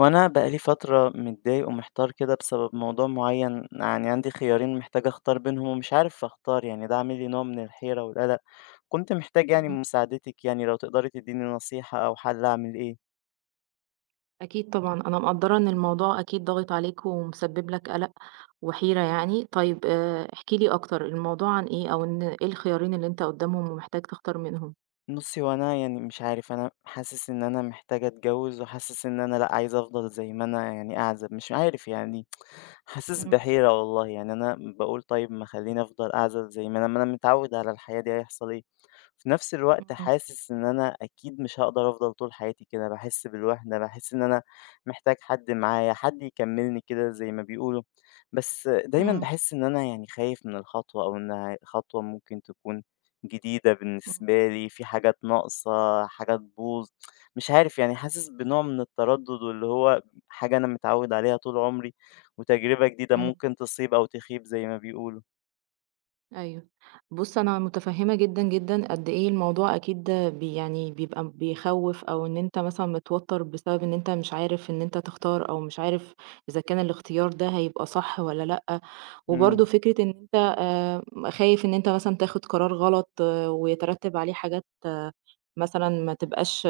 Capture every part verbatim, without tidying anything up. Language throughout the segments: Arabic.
هو أنا بقى لي فترة متضايق ومحتار كده بسبب موضوع معين، يعني عندي خيارين محتاج أختار بينهم ومش عارف أختار، يعني ده عامل لي نوع من الحيرة والقلق، كنت محتاج يعني إمم. مساعدتِك يعني لو تقدري تديني نصيحة أو حل أعمل إيه. أكيد طبعًا، أنا مقدّرة إن الموضوع أكيد ضاغط عليك ومسبب لك قَلَق وحيرة يعني. طيب آآ احكِ لي أكتر، الموضوع عن إيه أو إن إيه الخيارين اللي أنت قُدّامهم ومحتاج تختار منهم؟ بُصّي، هو أنا يعني مش عارف، أنا حاسس إن أنا محتاج أتجوّز وحاسس إن أنا لأ، عايز أفضل زي ما أنا يعني أعزب، مش عارف يعني حاسس إمم، بحيرة والله، يعني أنا باقول طيب ما خلّيني أفضل أعزل زي ما أنا ما أنا متعوّد على الحياة دي هيحصل إيه؟ في نفس الوقت إمم، حاسس إن أنا أكيد مش هاقدر أفضل طول حياتي كده، باحس بالوهْدة، باحس إن أنا محتاج حد معايا، حد يكمّلني كده زي ما بيقولوا، بس دايمًا إمم، باحس إن أنا يعني خايف من الخطوة أو إنها خطوة ممكن تكون جديدة إمم، بالنسبة لي، في حاجات ناقصة، حاجة تبوظ، مش عارف يعني حاسس بنوع من التردُّد واللي هو حاجة أنا متعوّد عليها طول عمري وتجربة جديدة إمم. ممكن تصيب أو تخيب زي ما بيقولوا. أيوه. بُص، أنا مُتفهِّمة جدًا، جدًا قد إيه الموضوع أكيد ده بي يعني بيبقى بيخوِّف أو إن أنت مثلًا متوتَّر بسبب إن أنت مش عارف إن أنت تختار أو مش عارف إذا كان الاختيار ده هيبقى صح والّا لأ، وبرضه إمم. فكرة إن أنت آآ خايف إن أنت مثلًا تاخُد قرار غلط آه، ويترتِّب عليه حاجات مثلًا ما تبقاش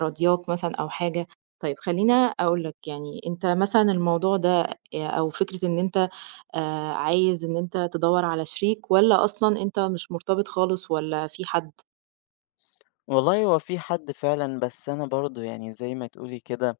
راضياك مثلًا أو حاجة. طيب خلّيني أقول لك، يعني أنت مثلًا الموضوع ده آآ أو فكرة إن أنت آآ عايز إن أنت تدوّر على شريك والّا أصلًا أنت مش مرتبط خالص والّا في حد؟ والله هو في حد فعلًا، بس أنا برضه يعني زي ما تقولي كده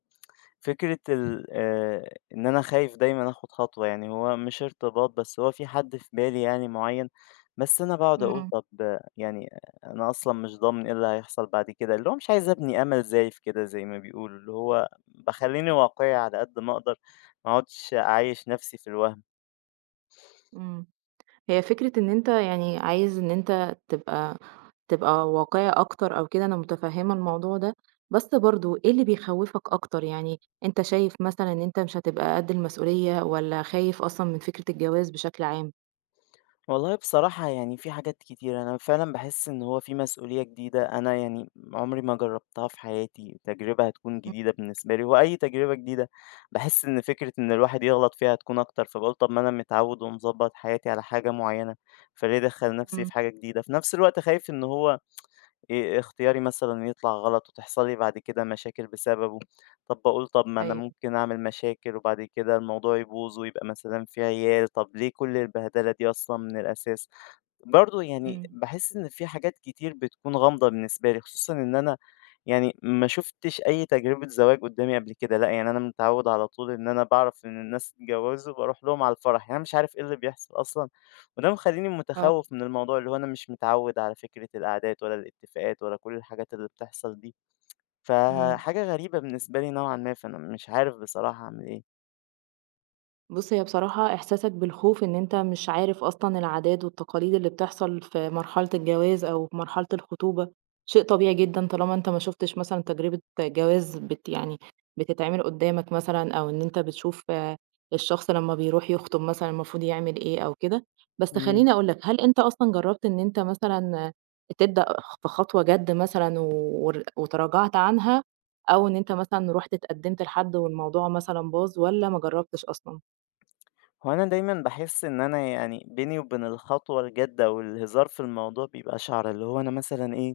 فكرة ال آآ، إن أنا خايف دايمًا آخُد خطوة، يعني هو مش ارتباط، بس هو في حد في بالي يعني معيّن، بس أنا باقعد أقول إمم، طَب آه، يعني أنا أصلًا مش ضامن إيه اللي هيحصل بعد كده، اللي هو مش عايز أبني أمل زايف كده زي ما بيقولوا، اللي هو باخلّيني واقعي على قد ما أقدر، ما أقعدش أعايش نَفْسي في الوَهْم. إمم. هي فكرة إن أنت يعني عايز إن أنت تبقى تبقى واقعي أكتر أو كده، أنا متفهّمة الموضوع ده، بس برضه إيه اللي بيخوّفك أكتر؟ يعني أنت شايف مثلًا إن أنت مش هتبقى قد المسؤولية والّا خايف أصلًا من فكرة الجواز بشكل عام؟ والله بصراحة يعني في حاجات كتير أنا فعلًا باحس إن هو في مسؤولية جديدة أنا يعني عمري ما جرّبتها في حياتي، تجربة هتكون إمم. جديدة بالنسبة لي، وأي تجربة جديدة باحس إن فكرة إن الواحد يغلط فيها هتكون أكتر، فباقول طب ما أنا متعوِّد ومضبّط حياتي على حاجة معيّنة، فليه أدخّل نَفْسي إمم، في حاجة جديدة؟ في نَفْس الوقت خايف إن هو إيه إيه اختياري مثلًا يطلع غلط وتحصل لي بعد كده مشاكل بسببه، طب باقول طب ما أنا أيوه، ممكن أعمل مشاكل وبعد كده الموضوع يبوظ ويبقى مثلًا في عيال، طب ليه كل البهدلة دي أصلًا من الأساس؟ برضه يعني إمم، باحس إن في حاجات كتير بتكون غامضة بالنسبة لي، خصوصًا إن أنا يعني ما شُفتش أي تجربة زواج قدّامي قبل كده، لأ يعني أنا متعوّد على طول إن أنا باعرف إن الناس اتجوّزوا باروح لهم على الفرح، يعني أنا مش عارف إيه اللي بيحصل أصلًا، وده مخلّيني آه، متخوّف من الموضوع، اللي هو أنا مش متعوّد على فكرة القعدات ولا الاتفاقات ولا كل الحاجات اللي بتحصل دي، إمم. فحاجة غريبة بالنسبة لي نوعًا ما، فأنا مش عارف بصراحة أعمل إيه. بُص، هي بصراحة إحساسك بالخوف إن أنت مش عارف أصلًا العادات والتقاليد اللي بتحصل في مرحلة الجواز أو في مرحلة الخطوبة، شيء طبيعي جدًا طالما أنت ما شُفتش مثلًا تجربة جواز بت يعني بتتعمل قدّامك مثلًا أو إن أنت بتشوف آه، الشخص لمّا بيروح يخطب مثلًا المفروض يعمل إيه أو كده. بس إمم. خلّيني أقول لك، هل أنت أصلًا جرّبت إن أنت مثلًا آه، تبدأ في خطوة جَد مثلًا و- ور وتراجعت عنها أو إن أنت مثلًا رُحت اتقدّمت لحد والموضوع مثلًا باظ والّا ما جرّبتش أصلًا؟ هو أنا دايمًا باحس إن أنا يعني بيني وبين الخطوة الجادة والهزار في الموضوع بيبقى شعرة، اللي هو أنا مثلًا إيه،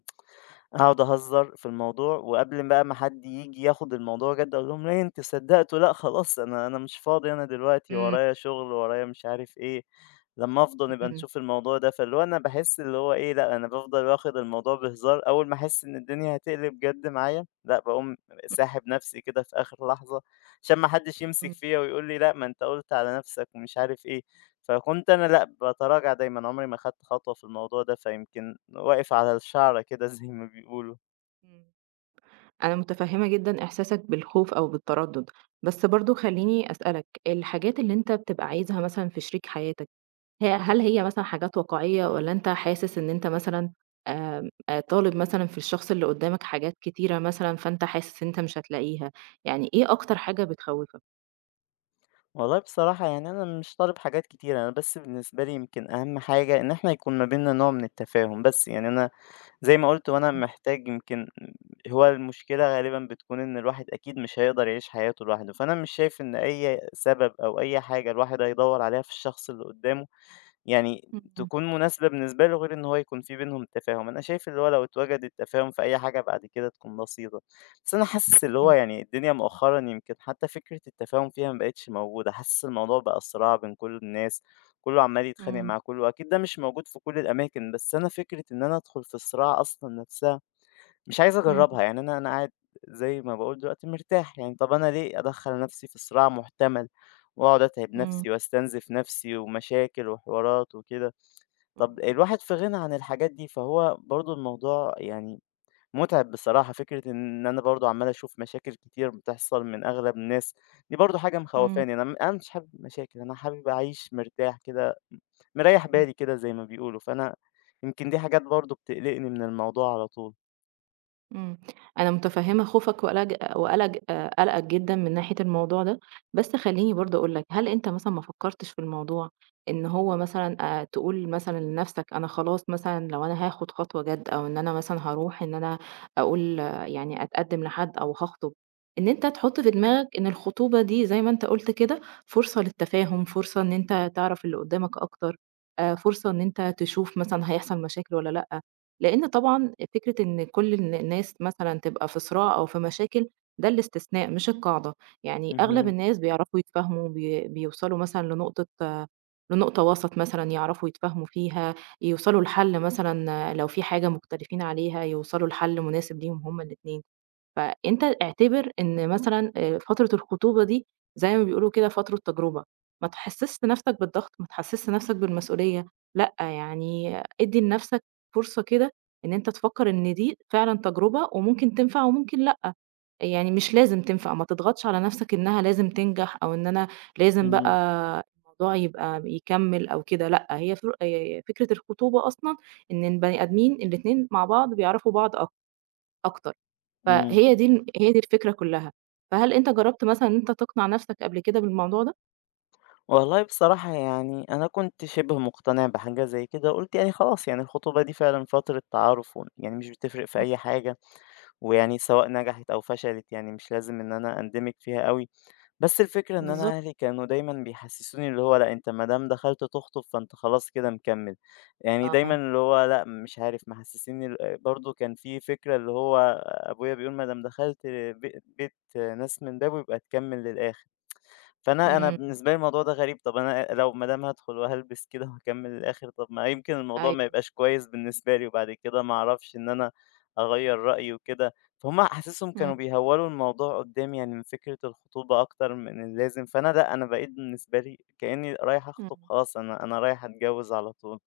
هاقعد أهزر في الموضوع، وقبل بقى ما حد ييجي ياخد الموضوع جد أقول لهم ليه أنتم صدقتوا لأ خلاص أنا أنا مش فاضي أنا دلوقتي إمم، ورايا شغل، ورايا مش عارف إيه، لمّا أفضى نبقى إمم، نشوف الموضوع ده، فاللي هو أنا باحس اللي هو إيه لأ أنا بافضل واخد الموضوع بهزار، أول ما أحس إن الدنيا هتقلب جد معايا، لأ باقوم إمم، ساحب نفسي كده في آخر لحظة، عشان ما حدش يمسك إمم، فيّا ويقول لي لأ ما أنت قُلت على نفسك ومش عارف إيه. فكنت أنا لأ، باتراجع دايمًا، عمري ما خدت خطوة في الموضوع ده، فيمكن واقف على الشعرة كده زي ما بيقولوا. إمم. أنا متفهمة جدًا إحساسك بالخوف أو بالتردد، بس برضه خلّيني أسألك، الحاجات اللي أنت بتبقى عايزها مثلًا في شريك حياتك، ه هل هي مثلًا حاجات واقعية والّا أنت حاسس إن أنت مثلًا آمم، آآ، طالب مثلًا في الشخص اللي قدامك حاجات كتيرة مثلًا، فأنت حاسس إن أنت مش هتلاقيها، يعني إيه أكتر حاجة بتخوّفك؟ والله بصراحة يعني أنا مش طالب حاجات كتيرة، أنا بس بالنسبة لي يمكن أهم حاجة إن إحنا يكون ما بيننا نوع من التفاهم بس، يعني أنا زي ما قُلت وأنا محتاج يمكن هو المشكلة غالبًا بتكون إن الواحد أكيد مش هيقدر يعيش حياته لوحده، فأنا مش شايف إن أي سبب أو أي حاجة الواحد هيدوّر عليها في الشخص اللي قدّامه يعني إمم، تكون مناسبة بالنسبة له، غير إن هو يكون في بينهم تفاهم، أنا شايف اللي هو لو اتوجد التفاهم في أي حاجة بعد كده تكون بسيطة، بس أنا حاسس اللي هو إمم، يعني الدنيا مؤخرًا يمكن حتى فكرة التفاهم فيها ما بقتش موجودة، حاسس الموضوع بقى صراع بين كل الناس، كله عمّال يتخانق إمم، مع كله، أكيد ده مش موجود في كل الأماكن، بس أنا فكرة إن أنا أدخل في الصراع أصلًا نفسها مش عايز إمم، أجرّبها، يعني أنا أنا قاعد زي ما باقول دلوقتي مرتاح، يعني طَب أنا ليه أدخّل نَفْسي في صراع مُحتمل وأقعد أتعب إمم، نَفْسي واستنزف نَفْسي ومشاكل وحوارات وكده، طَب الواحد في غِنى عن الحاجات دي، فهو برضه الموضوع يعني مُتعب بصراحة، فكرة إن أنا برضه عَمّال أشوف مشاكل كتير بتحصل من أغلب الناس، دي برضه حاجة إمم، مخوّفاني، أنا م أنا مش حابب مشاكل، أنا حابب أعيش مرتاح كده، مريّح إمم. بالي كده زي ما بيقولوا، فأنا يمكن دي حاجات برضه بتقلقني من الموضوع على طول. إمم، أنا متفهمة خوفك وقلج وقلج آآ، قلقك جدًا من ناحية الموضوع ده، بس خلّيني برضه أقول لك، هل أنت مثلًا ما فكرتش في الموضوع إن هو مثلًا آآ، تقول مثلًا لنفسك أنا خلاص مثلًا لو أنا هاخد خطوة جد أو إن أنا مثلًا هاروح إن أنا أقول آه، يعني أتقدم لحد أو هاخطب، إن أنت تحط في دماغك إن الخطوبة دي زي ما أنت قُلت كده فرصة للتفاهم، فرصة إن أنت تعرف اللي قدامك أكتر، آآ، فرصة إن أنت تشوف مثلًا هيحصل مشاكل والّا لأ، لأن طبعًا فكرة إن كل الن الناس مثلًا تبقى في صراع أو في مشاكل، ده الاستثناء مش القاعدة، يعني أغلب اهم، الناس بيعرفوا يتفاهموا، بي بيوصلوا مثلًا لنقطة آه، لنقطة وسط مثلًا يعرفوا يتفاهموا فيها، يوصلوا لحل مثلًا آه، لو في حاجة مختلفين عليها، يوصلوا لحل مناسب ليهم هُم الاتنين. فأنت اعتبر إن مثلًا آآ فترة الخطوبة دي زي ما بيقولوا كده فترة تجربة، ما تحسّسش نَفْسك بالضغط، ما تحسّسش نَفْسك بالمسؤولية، لأ، يعني ادّي لنَفْسك فرصة كده إن أنت تفكّر إن دي فعلًا تجربة وممكن تنفع وممكن لأ، يعني مش لازم تنفع، ما تضغطش على نَفْسك إنّها لازم تنجح أو إن أنا لازم بقى إمم. الموضوع يبقى يكمّل أو كده لأ، هي فر آآ فكرة الخطوبة أصلًا إن البني آدمين الاتنين مع بعض بيعرفوا بعض أك أكتر. إمم. فهي دي ال هي دي الفكرة كلّها. فهل أنت جرّبت مثلًا إن أنت تقنع نَفْسك قبل كده بالموضوع ده؟ والله بصراحة يعني أنا كنت شِبه مقتنع بحاجة زي كده، قُلت يعني خلاص يعني الخطوبة دي فعلًا فترة تعارُف و يعني مش بتفرق في إمم، أي حاجة، ويعني سواء نجحت أو فشلت يعني مش لازم إن أنا أندمج فيها أوي، بس الفكرة إن بالضبط. أنا أهلي كانوا دايمًا بيحسّسوني اللي هو لأ أنت ما دام دخلت تخطب فأنت خلاص كده مكمّل، يعني دايمًا آه، اللي هو لأ مش عارف محسّسينّي ال برضه كان في فكرة اللي هو أبويا بيقول ما دام دخلت ب بيت ناس من بابه يبقى تكمّل للآخر. فأنا أنا إمم، بالنسبة لي الموضوع ده غريب، طَب أنا لو ما دام هادخل وهالبس كده وهاكمّل للآخر، طَب ما يمكن الموضوع ما أيوه، يبقاش كويس بالنسبة لي، وبعد كده ما أعرفش إن أنا أغيّر رأيي وكده، فهُم حاسسهم كانوا إمم، بيهوّلوا الموضوع قدّامي يعني من فكرة الخطوبة أكتر من اللازم، فأنا لأ، أنا بقيت بالنسبة لي كإنّي رايح أخطب إمم. خلاص، أنا أنا رايح أتجوّز على طول.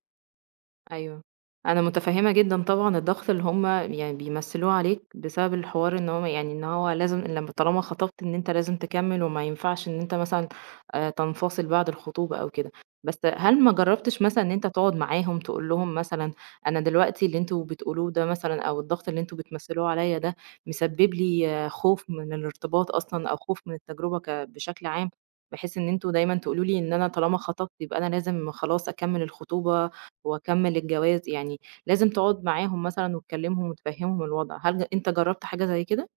أيوه. أنا متفهّمة جدًا طبعًا الضغط اللي هم يعني بيمثّلوه عليك بسبب الحوار إن هو يعني إن هو لازم لمّا طالما خطبت إن أنت لازم تكمّل وما ينفعش إن أنت مثلًا آآ تنفصل بعد الخطوبة أو كده. بس هل ما جرّبتش مثلًا إن أنت تقعد معاهم تقول لهم مثلًا أنا دلوقتي اللي أنتم بتقولوه ده مثلًا أو الضغط اللي أنتم بتمثّلوه عليّا ده مسبّب لي آه، خوف من الارتباط أصلًا أو خوف من التجربة ك بشكل عام، بحيث إن أنتم دايمًا تقولوا لي إن أنا طالما خطبت يبقى أنا لازم خلاص أكمّل الخطوبة وأكمّل الجواز، يعني لازم تقعد معاهم مثلًا وتكلّمهم وتفهّمهم الوضع، هل ج أنت جرّبت حاجة زي كده؟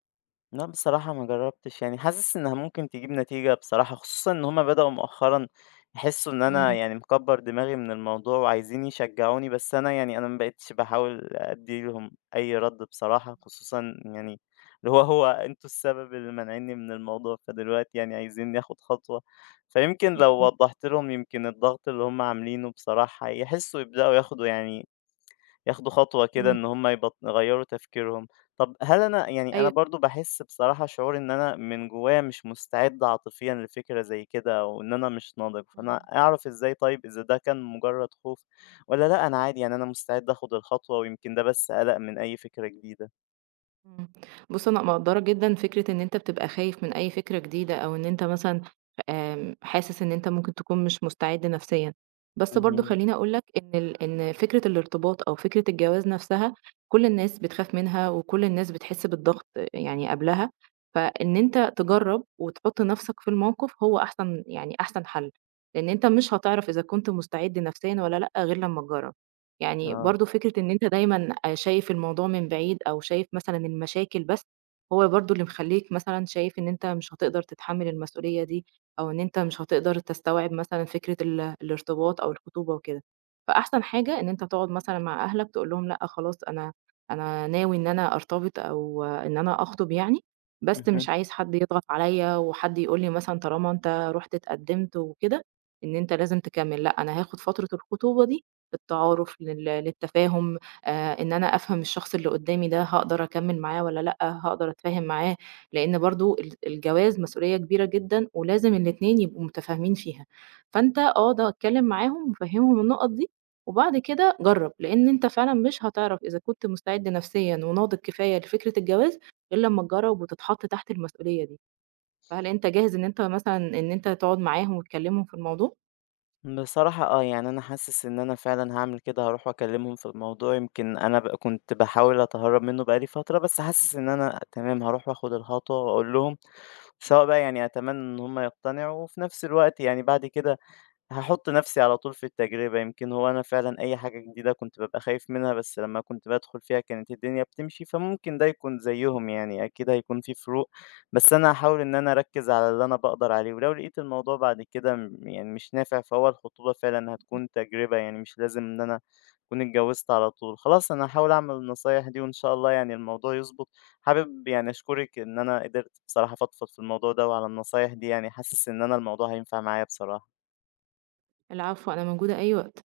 لأ بصراحة ما جرّبتش، يعني حاسس إنها ممكن تجيب نتيجة بصراحة، خصوصًا إن هُم بدأوا مؤخرًا يحسّوا إن أنا إمم، يعني مكبّر دماغي من الموضوع وعايزين يشجّعوني، بس أنا يعني أنا ما بقيتش باحاول أدّي لهم أي رَد بصراحة، خصوصًا يعني اللي هو هو أنتم السبب اللي مانعينّي من الموضوع، فدلوقتي يعني عايزينّي آخُد خطوة، فيمكن لو إمم، وضّحت لهم يمكن الضغط اللي هُم عاملينه بصراحة يحسّوا يبدأوا ياخدوا يعني ياخدوا خطوة كده إمم، إن هم يبط يغيّروا تفكيرهم. طَب هل أنا يعني أنا أيوه، برضه باحس بصراحة شعور إن أنا من جوّايا مش مستعد عاطفيًا لفكرة زي كده أو إن أنا مش ناضج، فأنا إمم. أعرف إزاي طيب إذا ده كان مجرّد خوف والّا لأ أنا عادي يعني أنا مستعد آخُد الخطوة ويمكن ده بس قَلَق من أي فكرة جديدة؟ إمم. بُص، أنا مقدّرة جدًا فكرة إن أنت بتبقى خايف من أي فكرة جديدة أو إن أنت مثلًا آمم، حاسس إن أنت ممكن تكون مش مستعد نفسيًا، بس برضه اهم. خلّيني أقول لك إن ال إن فكرة الارتباط أو فكرة الجواز نفسها كل الناس بتخاف منها وكل الناس بتحس بالضغط يعني قبلها، فإن أنت تجرّب وتحُط نفسك في الموقف هو أحسن يعني أحسن حل، لإن أنت مش هتعرف إذا كنت مستعد نفسيًا والّا لأ غير لمّا تجرّب. يعني آه. برضه فكرة إن أنت دايمًا آآ شايف الموضوع من بعيد أو شايف مثلًا المشاكل بس، هو برضه اللي مخلّيك مثلًا شايف إن أنت مش هتقدر تتحمّل المسؤولية دي، أو إن أنت مش هتقدر تستوعب مثلًا فكرة ال الارتباط أو الخطوبة وكده. فأحسن حاجة إن أنت تقعد مثلًا مع أهلك تقول لهم لأ خلاص أنا أنا ناوي إن أنا أرتبط أو إن أنا أخطب يعني، بس مش عايز حد يضغط عليّا وحد يقول لي مثلًا طالما أنت رُحت اتقدّمت وكده، إن أنت لازم تكمّل، لأ أنا هاخد فترة الخطوبة دي للتعارف، لل للتفاهم، آآ إن أنا أفهم الشخص اللي قدّامي ده هاقدر أكمّل معاه والّا لأ، هاقدر أتفاهم معاه، لإن برضه ال الجواز مسؤولية كبيرة جدًا ولازم الاتنين يبقوا متفاهمين فيها، فأنت أقعد اتكلّم معاهم وفهّمهم النُقط دي، وبعد كده جرّب، لإن أنت فعلًا مش هتعرف إذا كنت مستعد نفسيًا وناضج كفاية لفكرة الجواز غير لمّا تجرّب وتتحط تحت المسؤولية دي، فهل أنت جاهز إن أنت مثلًا إن أنت تقعد معاهم وتكلّمهم في الموضوع؟ بصراحة آه، يعني أنا حاسس إن أنا فعلًا هاعمل كده، هاروح وأكلمهم في الموضوع، يمكن أنا ب كنت باحاول أتهرب منه بقى لي فترة، بس حاسس إن أنا تمام هاروح وآخد الخطوة وأقول لهم، سواء بقى يعني أتمنى إن هم يقتنعوا، وفي نفس الوقت يعني بعد كده هاحُط نَفْسي على طول في التجربة، يمكن هو أنا فعلًا أي حاجة جديدة كنت بابقى خايف منها، بس لمّا كنت بادخُل فيها كانت الدنيا بتمشي، فممكن ده يكون زيّهم يعني، أكيد هيكون في فروق، بس أنا هاحاول إن أنا أركّز على اللي أنا باقدر عليه، ولو لقيت الموضوع بعد كده م يعني مش نافع، فهو الخطوبة فعلًا إمم. هتكون تجربة، يعني مش لازم إن أنا أكون اتجوّزت على طول. خلاص أنا هاحاول أعمل النصايح دي وإن شاء الله يعني الموضوع يضبط. حابب يعني أشكرِك إن أنا قدرت بصراحة أفضفض في الموضوع ده وعلى النصايح دي يعني، حاسس إن أنا الموضوع هينفع معايا بصراحة. العفو، أنا موجودة أي وقت.